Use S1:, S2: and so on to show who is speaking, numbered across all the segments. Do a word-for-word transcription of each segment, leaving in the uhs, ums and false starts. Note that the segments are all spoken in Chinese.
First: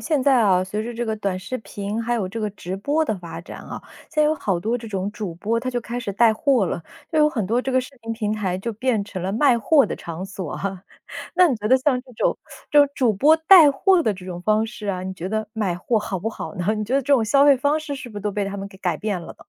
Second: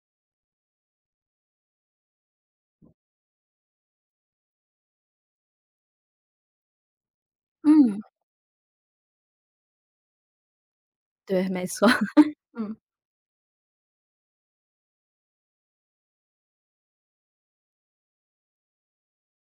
S1: 现在啊，随着这个短视频还有这个直播的发展啊，现在有好多这种主播，他就开始带货了，就有很多这个视
S2: 嗯，
S1: 频平台就变成了卖货的场所哈。那
S2: 对，
S1: 你
S2: 没
S1: 觉得
S2: 错。
S1: 像这 种
S2: 嗯。
S1: 这种主播带货的这种方式啊，你觉得买货好不好呢？你觉得这种消费方式是不是都被他们给改变了呢？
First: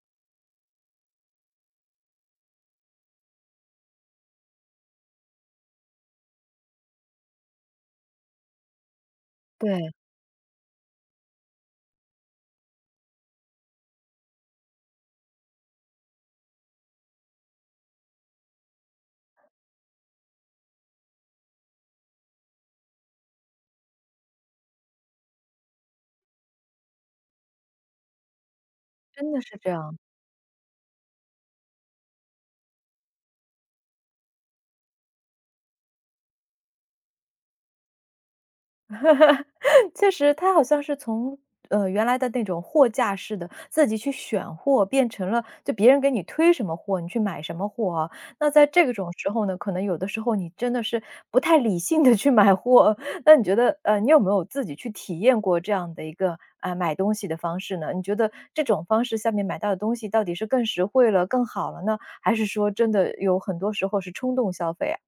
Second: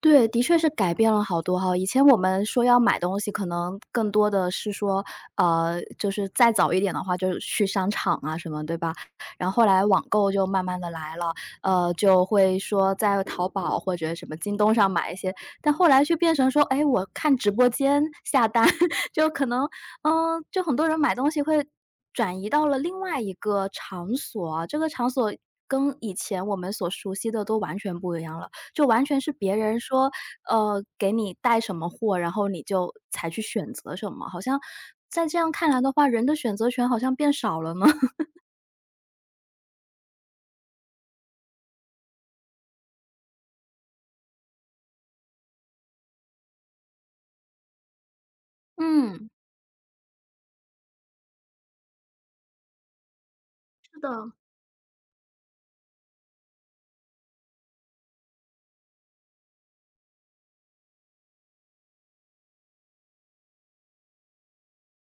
S2: 对，的确是改变了好多哈。以前我们说要买东西，可能更多的是说，呃，就是再早一点的话，就是去商场啊什么，对吧？然后后来
S1: 对，
S2: 网购就慢慢的来了，呃，就会说在淘宝或者什么京东上买一些，但后来就变成说，哎，我看直播间下单，就可能，嗯、就很多人买东西会转移到了另外一个场所啊，这个场所跟以前我们所熟悉的都完全不一样了。就完全是
S1: 真的
S2: 别
S1: 是这
S2: 人
S1: 样。
S2: 说，呃，给你带什么货，然后你就才去选择什么，好像在这样看来的话，人的选择权好像变少了呢。
S1: 确实，它好像是从，呃，原来的那种货架式的，自己去选货，变成了就别人给你推什么货，你去买什么货啊。那在这种
S2: 嗯。
S1: 时候呢，可能有的时候你真的是不太理性的去买货。那你觉得，呃，
S2: 是
S1: 你有没
S2: 的。
S1: 有自己去体验过这样的一个，啊，买东西的方式呢？你觉得这种方式下面买到的东西到底是更实惠了、更好了呢？还是说真的有很多时候是冲动消费啊？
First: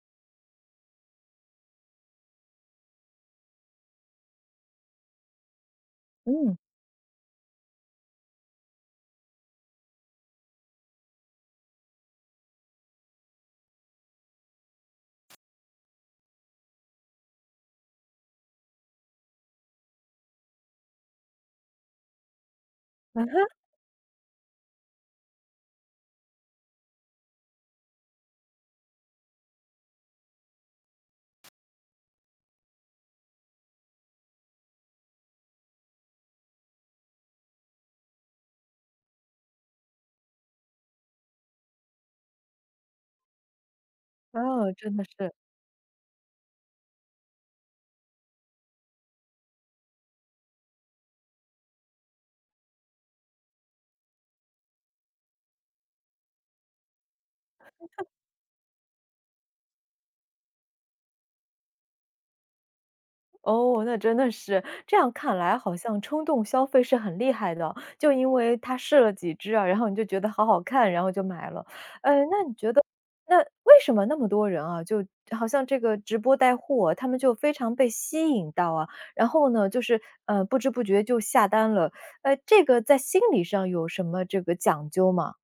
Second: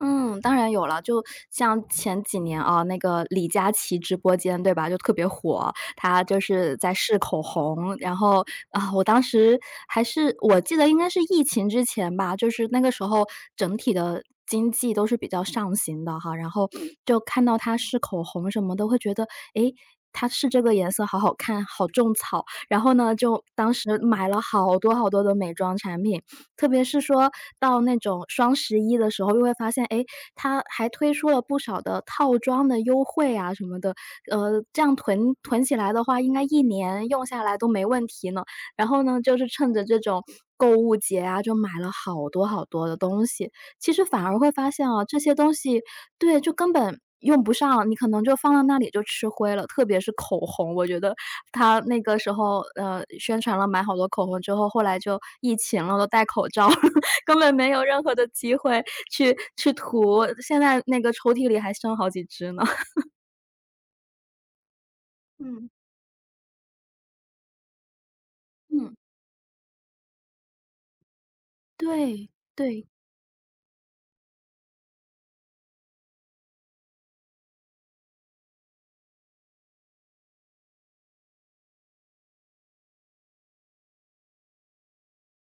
S2: 嗯，当然有了。就像前几年啊，那个李佳琦直播间，对吧？就特别火，他就
S1: 嗯，
S2: 是在试口红。然后，啊，我当时还是我记得应该是疫情之前吧，就是那个时候整体的经济都是比较上行的哈。然后嗯就看到他试口红什么的，会觉得，诶，他试这个颜色好好看，好种草。然后呢，
S1: 嗯
S2: 就当时买了好多好多的美妆产品。特别是说到那种双十一的时候，又会发现，哎，它还推出了不少的套装的优惠啊什么的，呃，这样囤囤起来的话，应该一年用下来都没问题呢。然后呢，就是趁着这种购物节啊，就买了好多好多的东西。其实反而
S1: 哼，
S2: 会发
S1: 哦，
S2: 现
S1: 真
S2: 啊，
S1: 的
S2: 这
S1: 是。
S2: 些东西，对，就根本用不上，你可能就放到那里就吃灰了。特别是口红，我觉得他那个时候，呃，宣传了买好多口红之后，后来就疫情了，都戴口罩了，根本没有任何的机会去去涂。现在那个抽屉里还剩好几支呢。
S1: 哦，那真的是，这样看来
S2: 嗯。
S1: 好像冲动消费是很厉害的哦，就因为他
S2: 嗯，
S1: 试了几支啊，然后你就觉得好好看，然后就买了。呃，
S2: 对，
S1: 那你觉得，
S2: 对。
S1: 那为什么那么多人啊，就好像这个直播带货，他们就非常被吸引到啊，然后呢，就是呃不知不觉就下单了，呃，这个在心理上有什么这个讲究吗？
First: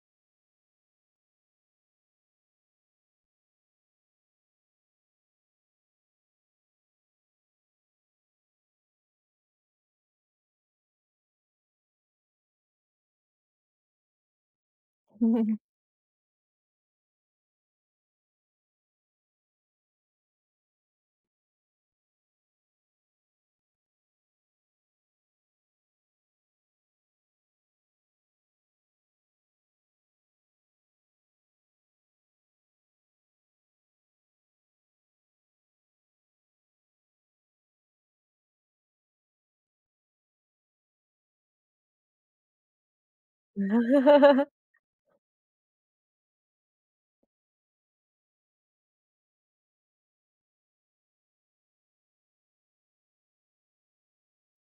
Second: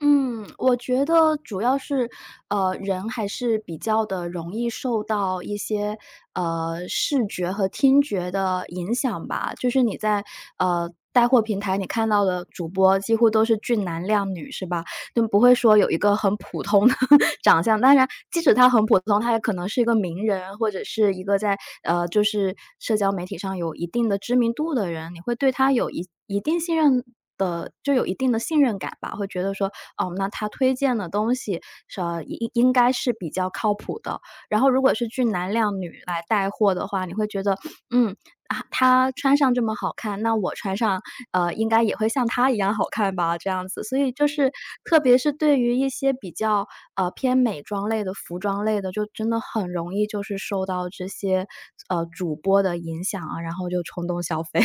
S2: 嗯，我觉得主要是，呃，人还是比较的容易受到一些，呃，视觉和听觉的影响吧。就是你在，呃，带货平台，你看到的主播几乎都是俊男靓女，是吧？就不会 说有一个很普通的 长相。当然，即使他很普通，他也可能是一个名人，或者是一个在呃，就是社交媒体上有一定的知名度的人，你会对他有一一定信任的，就有一定的信任感吧，会觉得说，哦，那他推荐的东西是呃应应该是比较靠谱的。然后，如果是俊男靓女来带货的话，你会觉得，嗯，啊，她穿上这么好看，那我穿上，呃，应该也会像她一样好看吧，这样子。所以就是特别是对于一些比较，呃，偏美妆类的、服装类的，就真的很容易就是受到这些，呃，主播的影响啊，然后就冲动消费。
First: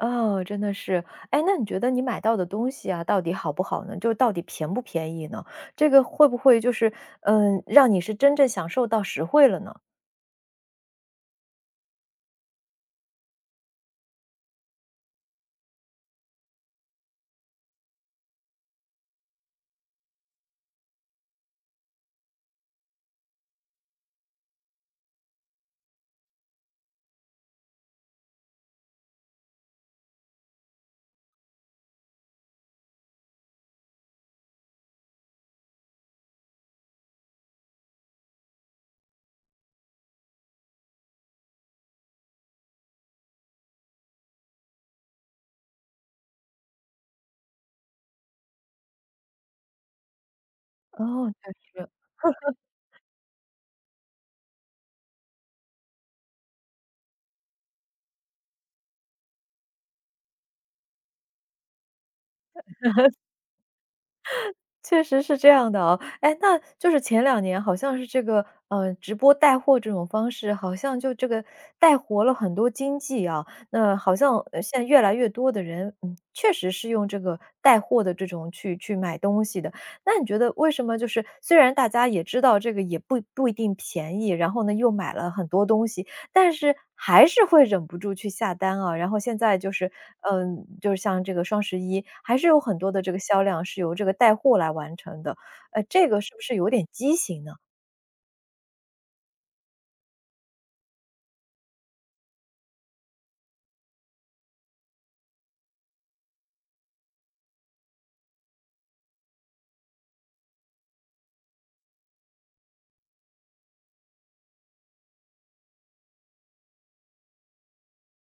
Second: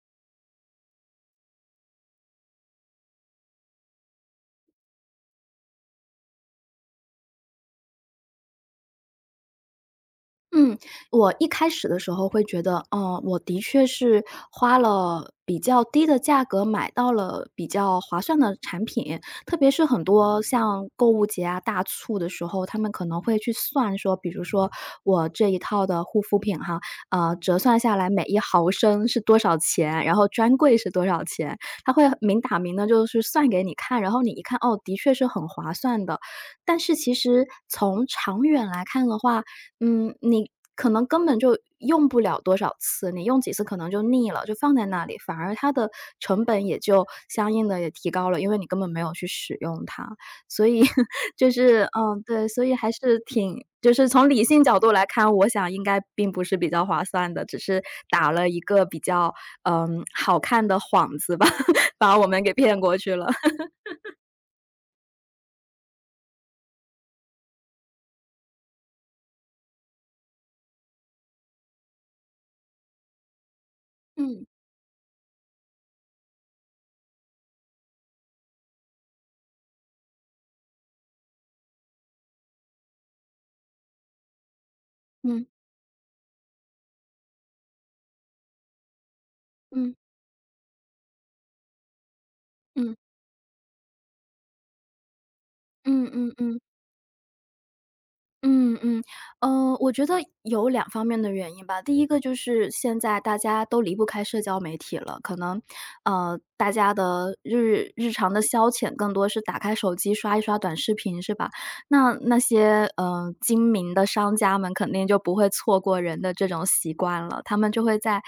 S1: 哦，真的是。哎，那你觉得你买到的东西啊，到底好不好呢？就到底便不便宜呢？这个会不会就是，嗯，让你是真正享受到实惠了呢？
S2: 嗯，我一开始的时候会觉得，哦，我的确是花了比较低的价格买到了比较划算的产品，特别是很多像购物节啊、大促的时候，他们可能会去算说，比如说我这一套的护肤品哈，呃，折算下来每一毫升是多少钱，然后专柜是多少钱，他会明打明的，就是算给你看，然后你一看，哦，的确是很划算的。但是其实从长远来看的话，嗯，你可能根本就用不了多少次，你用几次可能就腻了，就放在那里，反而它的成本也就相应的也提高了，因为你根本没有去使用它。所以
S1: 哦，
S2: 就
S1: 确
S2: 是
S1: 实。
S2: 嗯，对，所以还是挺就是从理性角度来看，我想应该并不是比较划算的，只是打了一个比较，嗯，好看的幌子吧，把我们给骗过去了。
S1: 确实是这样的哦。哎，那就是前两年好像是这个，呃，直播带货这种方式，好像就这个带活了很多经济啊。那好像，
S2: 嗯，
S1: 呃，现在越来越多的人，嗯，确实是用这个带货的这种去去买东西的。那你觉得为什么就是虽然大家也知道这个也不不一定便宜，然后呢，又买了
S2: 嗯，
S1: 很多东西，但是还是会忍不住去下单啊。然后现在就是，
S2: 嗯，
S1: 嗯，就是像这个双十一，还是有很多
S2: 嗯，
S1: 的这个销量是由这个带货来完成的。呃，
S2: 嗯
S1: 这个
S2: 嗯
S1: 是
S2: 嗯。
S1: 不是
S2: 嗯
S1: 有点畸形呢？
S2: 嗯嗯，呃，我觉得有两方面的原因吧。第一个就是现在大家都离不开社交媒体了，可能，呃，大家的日日常的消遣更多是打开手机刷一刷短视频，是吧？那那些，呃，精明的商家们肯定就不会错过人的这种习惯了，他们就会在，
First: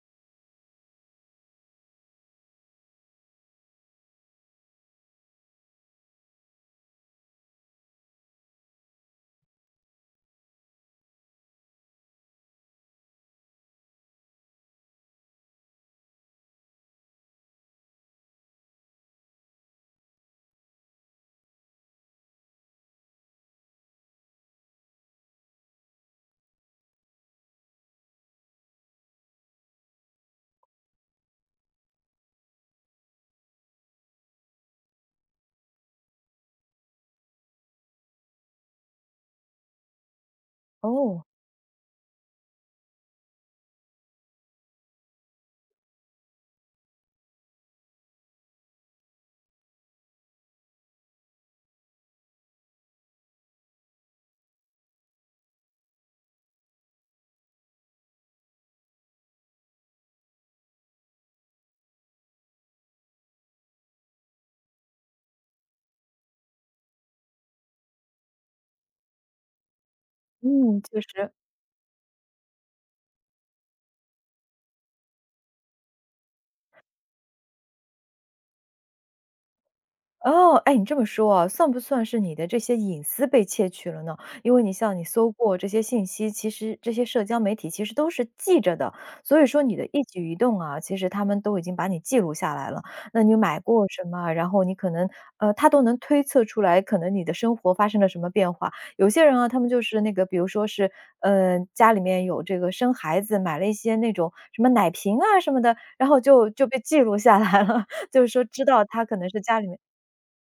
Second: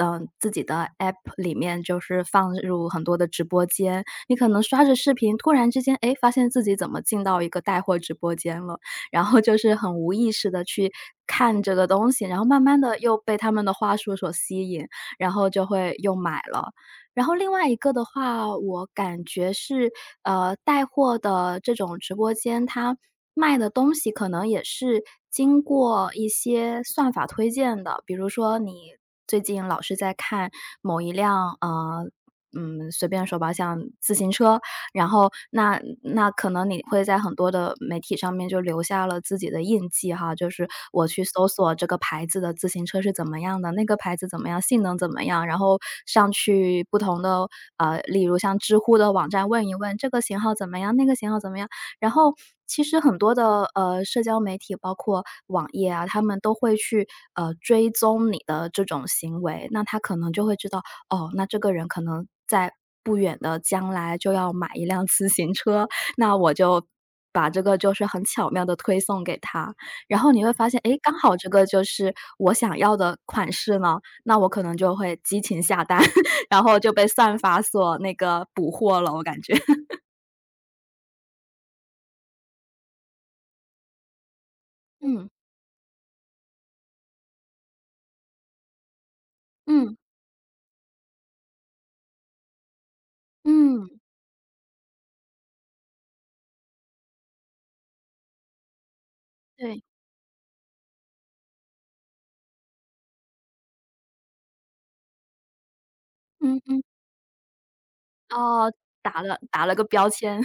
S2: 嗯，自己的 App 里面就是放入很多的直播间，你可能刷着视频，突然之间，哎，发现自己怎么进到一个带货直播间了。然后就是很无意识的去看这个东西，然后慢慢的又被他们的话术所吸引，然后就会又买了。然后另外一个的话，我感觉是，呃，带货的这种直播间，它卖的东西可能也是经过一些算法推荐的。比如说你最近老是在看某一辆，呃，嗯，随便说吧，像自行车，然后那那可能你会在很多的媒体上面就留下了自己的印记哈，就是我去
S1: 哦，
S2: 搜索这个牌子的自行车是怎么样的，那个牌子怎么样，性能怎么样，然后上去不同的呃，例如像知乎的网站问一问这个型号怎么样，那个型号怎么样，然后其实很多的呃社交媒体，包括网页啊，他们都会去呃追踪你的这种行为，那他可能就会知道，哦，那这个人可能在不远的将来就要买一辆自行车，那我就把这个就是很巧妙的推送给他。然后你会发现，
S1: 嗯，
S2: 诶，
S1: 确
S2: 刚
S1: 实。
S2: 好这个就是我想要的款式呢，那我可能就会激情下单，然后就被算法所那个捕获了，我感觉。
S1: 哦，哎，你这么说啊，算不算是你的这些隐私被窃取了呢？因为你像你
S2: 嗯，
S1: 搜过这些信息，其实这些社交媒体其实都是记着的，所以说你的
S2: 嗯，
S1: 一举一动啊，其实他们都已经把你记录下来了。那你买过
S2: 嗯，
S1: 什么啊，然后你可能呃，他都能推测出来，可能你的生活发生了什么变化。有些人啊，他们
S2: 对，
S1: 就是那个，比如说是呃，家里面有这个生孩子，买了一些那种什么奶瓶啊什么的，然后就
S2: 嗯
S1: 就被
S2: 嗯，
S1: 记录下来了，就是说知
S2: 哦，
S1: 道他可
S2: 打
S1: 能
S2: 了
S1: 是家
S2: 打
S1: 里
S2: 了
S1: 面。
S2: 个标签。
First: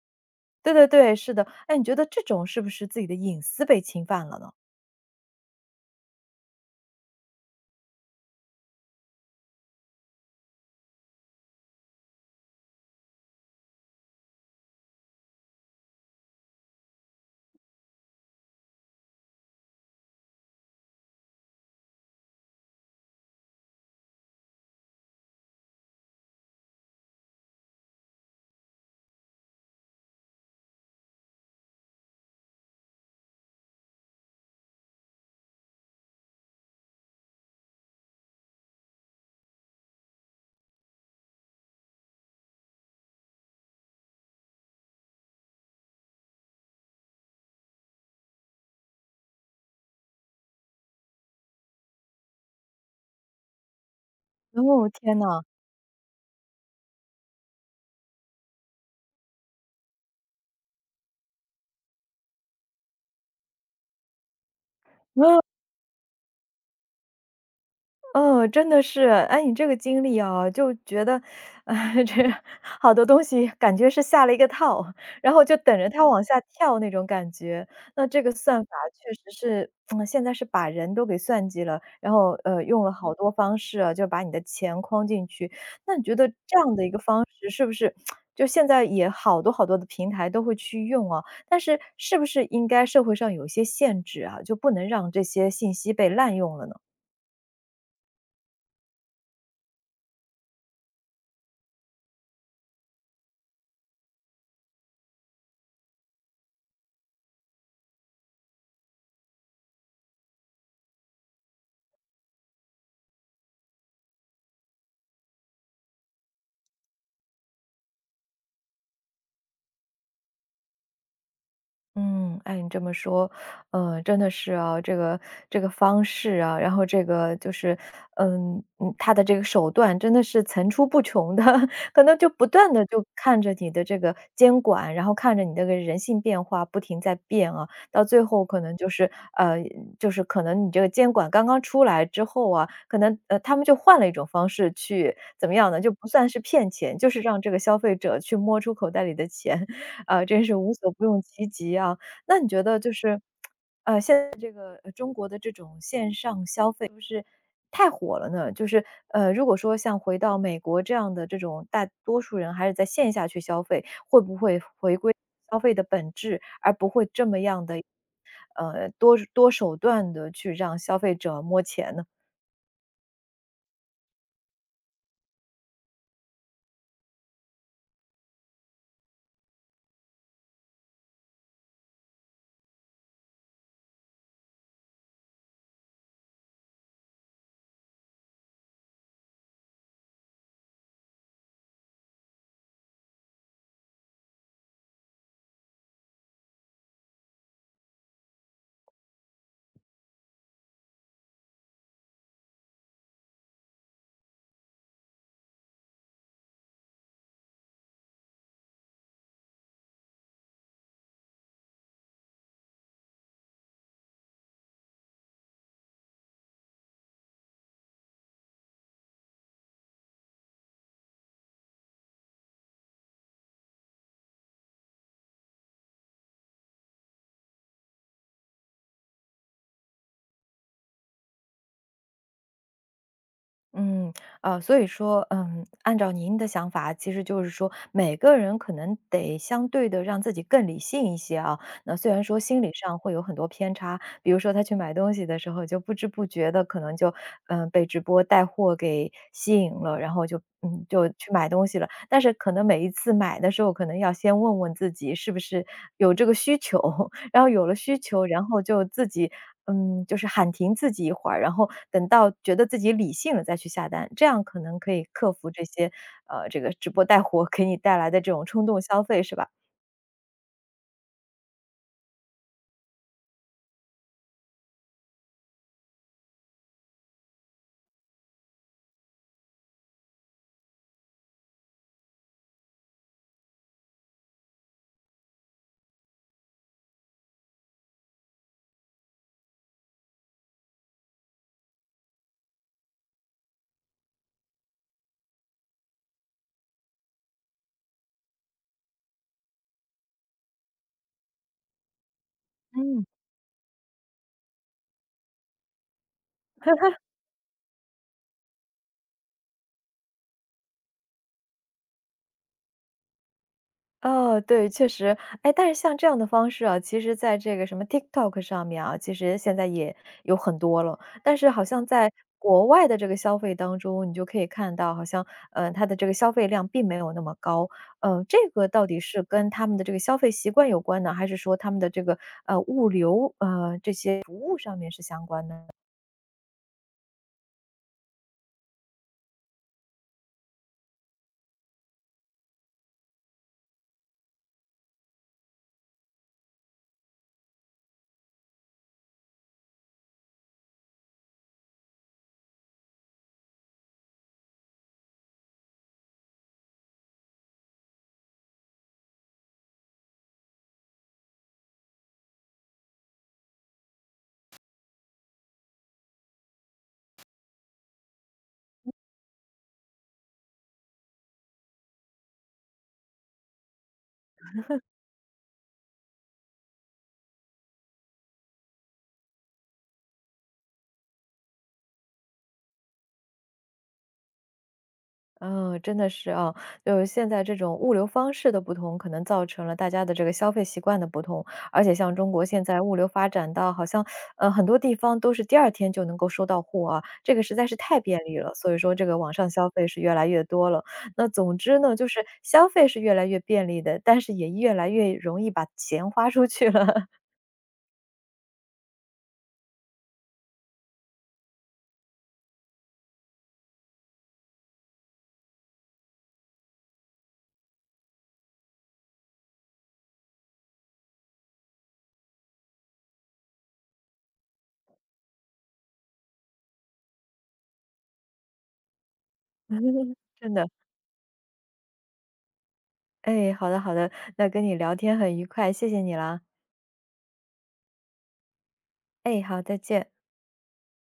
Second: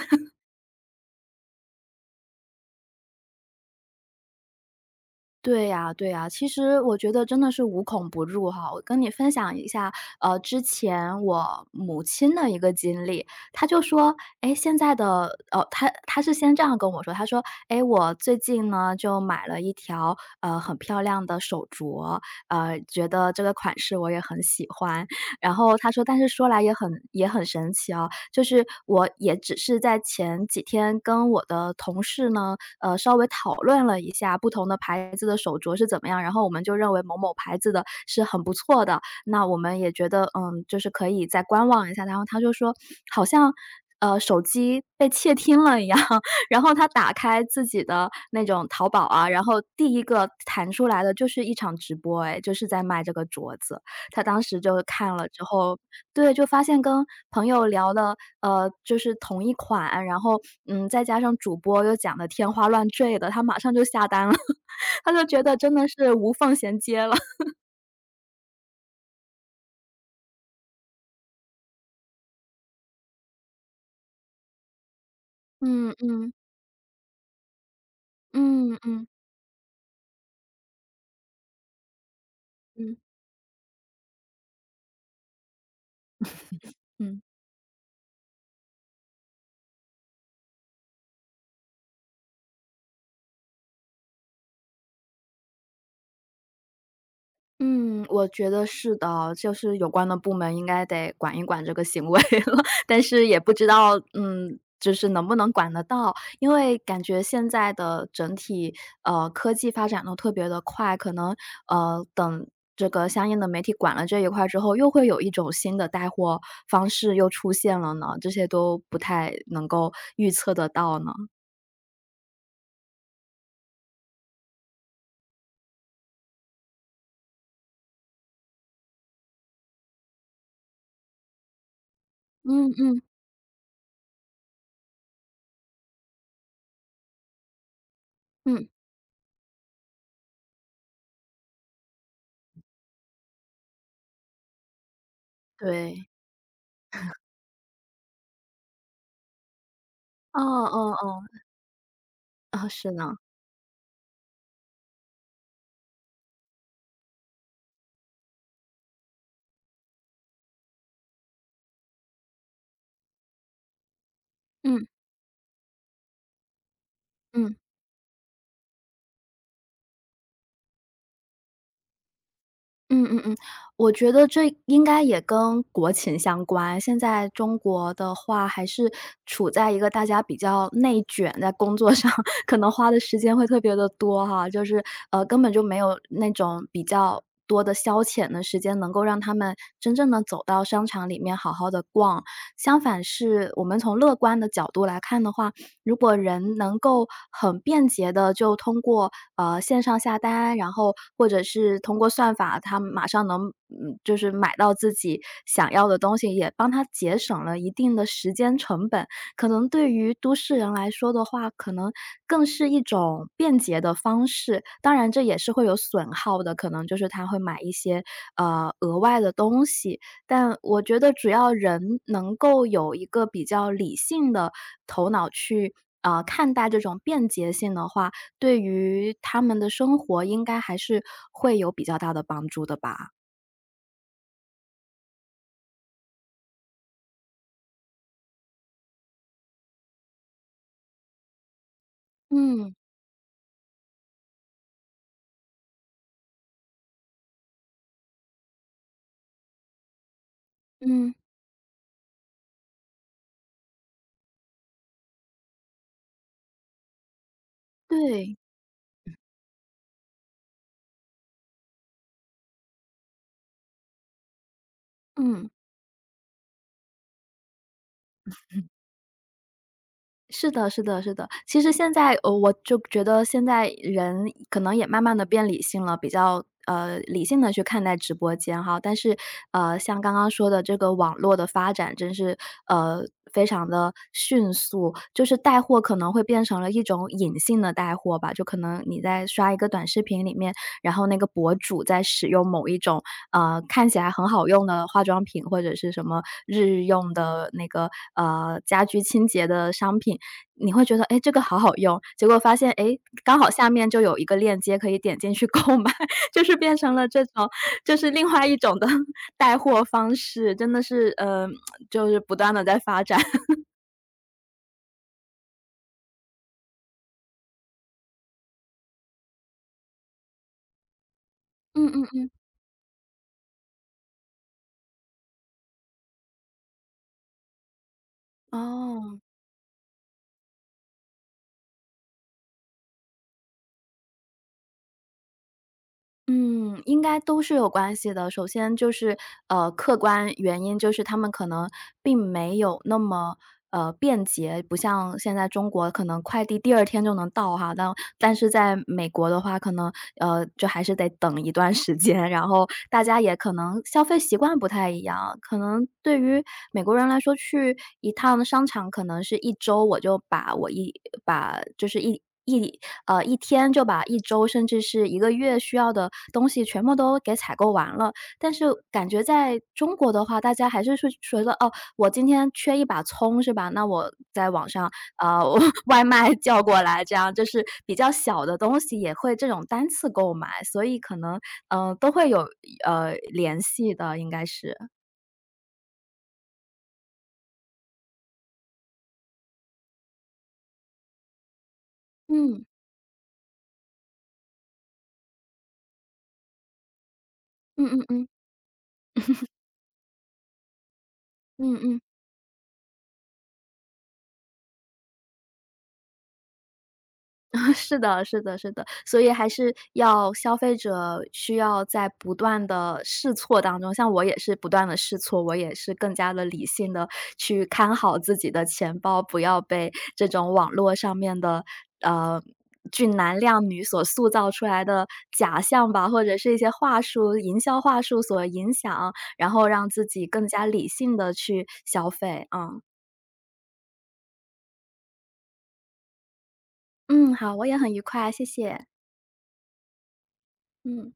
S1: 对对对，是的。哎，你觉得这种是不是自己的隐私被侵犯了呢？
S2: 对呀对呀，其实我觉得真的是无孔不入哈。我跟你分享一下，呃，之前我母亲的一个经历。她就说，哎，现在的哦，她她是先这样跟我说，她说：“哎，我最近呢，就买了一条，呃，很漂亮的手镯，呃，觉得这个款式我也很喜欢。”然后她说，但是说来也很也很神奇哦，就是我也只是在前几天跟我的同事呢，呃，稍微讨论了一下不同的牌子的手镯是怎么样，然后我们就认为某某牌子的是很不错的，那我们也觉得，嗯，就是可以再观望一下。然后他就说好像，呃，手机被窃听了一样，然后他打开自己的那种淘宝啊，然后第一个弹出来的就是一场直播哎，就是在卖这个镯子。他当时就
S1: 哦，天
S2: 看了之
S1: 呐。
S2: 后，对，就发现跟朋友聊的，呃，就是同一款，然后，嗯，再加上主播又讲的天花乱坠的，他马上就下单了，他就觉得 真的是无缝衔接了。
S1: 哦，真的是。哎，你这个经历啊，就觉得，啊，这好多东西感觉是下了一个套，然后就等着
S2: 嗯
S1: 它往
S2: 嗯，
S1: 下跳那种感觉。那这个算法
S2: 嗯嗯，
S1: 确实是，嗯，现在是把人都给算计了，然后，呃，用了
S2: 嗯，
S1: 好多方式啊，就把你的钱框进去。那你觉得这样的一个
S2: 嗯。
S1: 方式是不是就现在也好多好多的平台都会去用啊，但是是不是应该社会上有一些限制啊，就不能让这些信息被滥用了呢？
S2: 嗯，我觉得是的，就是有关的部门应该得管一管这个行为了，但是也不知道，嗯，就是能不能管得到。因为感觉现在的整体，呃，科技发展的特别的快，可能，呃，等这个相应的媒体管了这一块儿之后，又会有一种新的带货方式又出现了呢，这些都不太能够预测得到呢。
S1: 嗯，按你这么说，呃，真的是啊，这个这个方式啊，然后这个就是，嗯嗯，他的这个手段真的是层出不穷的，可能就不
S2: 嗯
S1: 断的
S2: 嗯
S1: 就看着你的这个监管，然后看着你的这个人性变化不停在变啊，到最后可
S2: 嗯，
S1: 能就是呃，就是可能你这个监管刚刚出来之后啊，可能呃他们就换了一种方式去怎么样呢？就
S2: 对，
S1: 不算是骗钱，就是让这个消费者去摸出口袋里的钱，啊，
S2: 哦
S1: 真是无所
S2: 哦
S1: 不用
S2: 哦，
S1: 其极啊。那你觉
S2: 啊，
S1: 得
S2: 是
S1: 就
S2: 呢，
S1: 是，呃，中国的这种线上消费是不是太火了呢？就是，呃，如果说像回到美国这样的这种大多数人还是在线下去消费，会不会
S2: 嗯
S1: 回归消费的本质，而不会这么
S2: 嗯。
S1: 样的呃，多多手段的去让消费者摸钱呢？
S2: 嗯嗯嗯，我觉得这应该也跟国情相关。现在中国的话还是处在一个大家比较内卷，在工作上 可能花的时间会特别的多哈，就是，呃，根本就没有那种比较多的消遣的时间，能够让他们真正的走到商场里面好好的逛。相反是我们从乐观的角度来看的话，如果人能够很便捷的就通过，呃，线上下单，然后或者是通过算法，他马上能嗯，就是买到自己想要的东西，也帮他节省了一定的时间成本。可能对于都市人来说的话，可能更是一种便捷的方式，当然这也是会有损耗的，可能就是他会买一些，呃，额外的东西。但我觉得只要人能够有一个比较理性的头脑去，啊看待这种便捷性的话，对于他们的生活应该还是会有比较大的帮助的吧。
S1: 嗯，啊，所以说，嗯，按照您的想法，其实就是说，每个人可能得相对的让自己更理性一些啊。那虽然说心
S2: 嗯，
S1: 理上会有很多偏差，比如说他去买东西的时候，就不知不觉的可能就，嗯，被直播带货给吸引了，然后就，嗯，就
S2: 嗯，
S1: 去买东西了。但是可能每一次买的时候，可能要先问问自己是不是有这个需求，然后有了需求，
S2: 对，
S1: 然后就自己，嗯，就是喊停自己一会儿，然后等到觉得自己理性了再去下单，这样可能可以克
S2: 嗯。
S1: 服这些，呃，这个直播带货给你带来的这种冲动消费，是吧？
S2: 是的是的是的。其实现在，呃，我就觉得现在人可能也慢慢的变理性了，比较，呃，理性的去看待直播间哈。但是，呃，像刚刚说的这个网络的发展真是，呃，非常的迅速，就是带货可能会变成了一种隐性的带货吧，就可能你在刷一个短视频里面，然后那个博主在使用某一种，呃，看起来很好用的化妆品，或者是什么日用的那个，呃，家居清洁的商品，你会觉得，哎，这个好好用，结果发现，哎，
S1: 嗯。
S2: 刚好下面就有一个链接可以点进去购买，就是变成了这种就是另外一种的 带货方式，真的是，呃，就是不断的在发展。
S1: 哦，对，确实。哎，但是像这样的方式啊，其实在这个什么 T I T 上面啊，其实现在也有很多了。但是好像
S2: 嗯嗯
S1: 在
S2: 嗯，
S1: 国外的这个消费当中，你就可以看到，好像呃，它的这个消费量并没有那么高。呃，这个到底
S2: 哦，
S1: 是跟他们的这个消费习惯有关呢，还是说他们的这个呃物流呃服务上面是相关的？
S2: 嗯，应该都是有关系的。首先就是，呃，客观原因就是他们可能并没有那么，呃，便捷，不像现在中国可能快递第二天就能到哈，但但是在美国的话，可能，呃，就还是得等一段时间，然后大家也可能消费习惯不太一样，可能对于美国人来说，去一趟商场可能是一周，我就把我一把就是一一呃一天就把一周甚至是一个月需要的东西全部都给采购完了。但是感觉在中国的话，大家还是是觉得，哦，我今天缺一把葱是吧？那我在网上呃 外卖叫过来，这样就是比较小的东西也会这种单次购买，所以可能嗯，呃，都会有，呃，联系的，应该是。
S1: 嗯，真的是啊，就是现在这种物流方式的不同，可能造成了大家的这个消费习惯的不同。而且像中国现
S2: 嗯，
S1: 在物流发展到好像，呃，很多地方都是第二天就能够收到货啊，这个实在是
S2: 嗯
S1: 太
S2: 嗯
S1: 便
S2: 嗯，
S1: 利了，所以说这个网上消费是越来越多了。那总
S2: 嗯
S1: 之呢，
S2: 嗯。
S1: 就是消费是越来越便利的，但是也越来越容易把钱花出去了。
S2: 是的是的是的，所以还是要消费者需要在不断的试错当中像我也是不断的试错，我也是更加的理性的去看好自己的钱包，不要被这种网络上面的，呃，俊男靓女所塑造出来的假象吧，或者是一些话术营销话术所影响，然后 让自己更
S1: 真
S2: 加
S1: 的，
S2: 理性的去消费，嗯。
S1: 哎，好的好的，那跟你聊天很愉快，谢谢你啦。
S2: 嗯，好，我也很愉快，谢谢，
S1: 哎，好，再见。
S2: 嗯。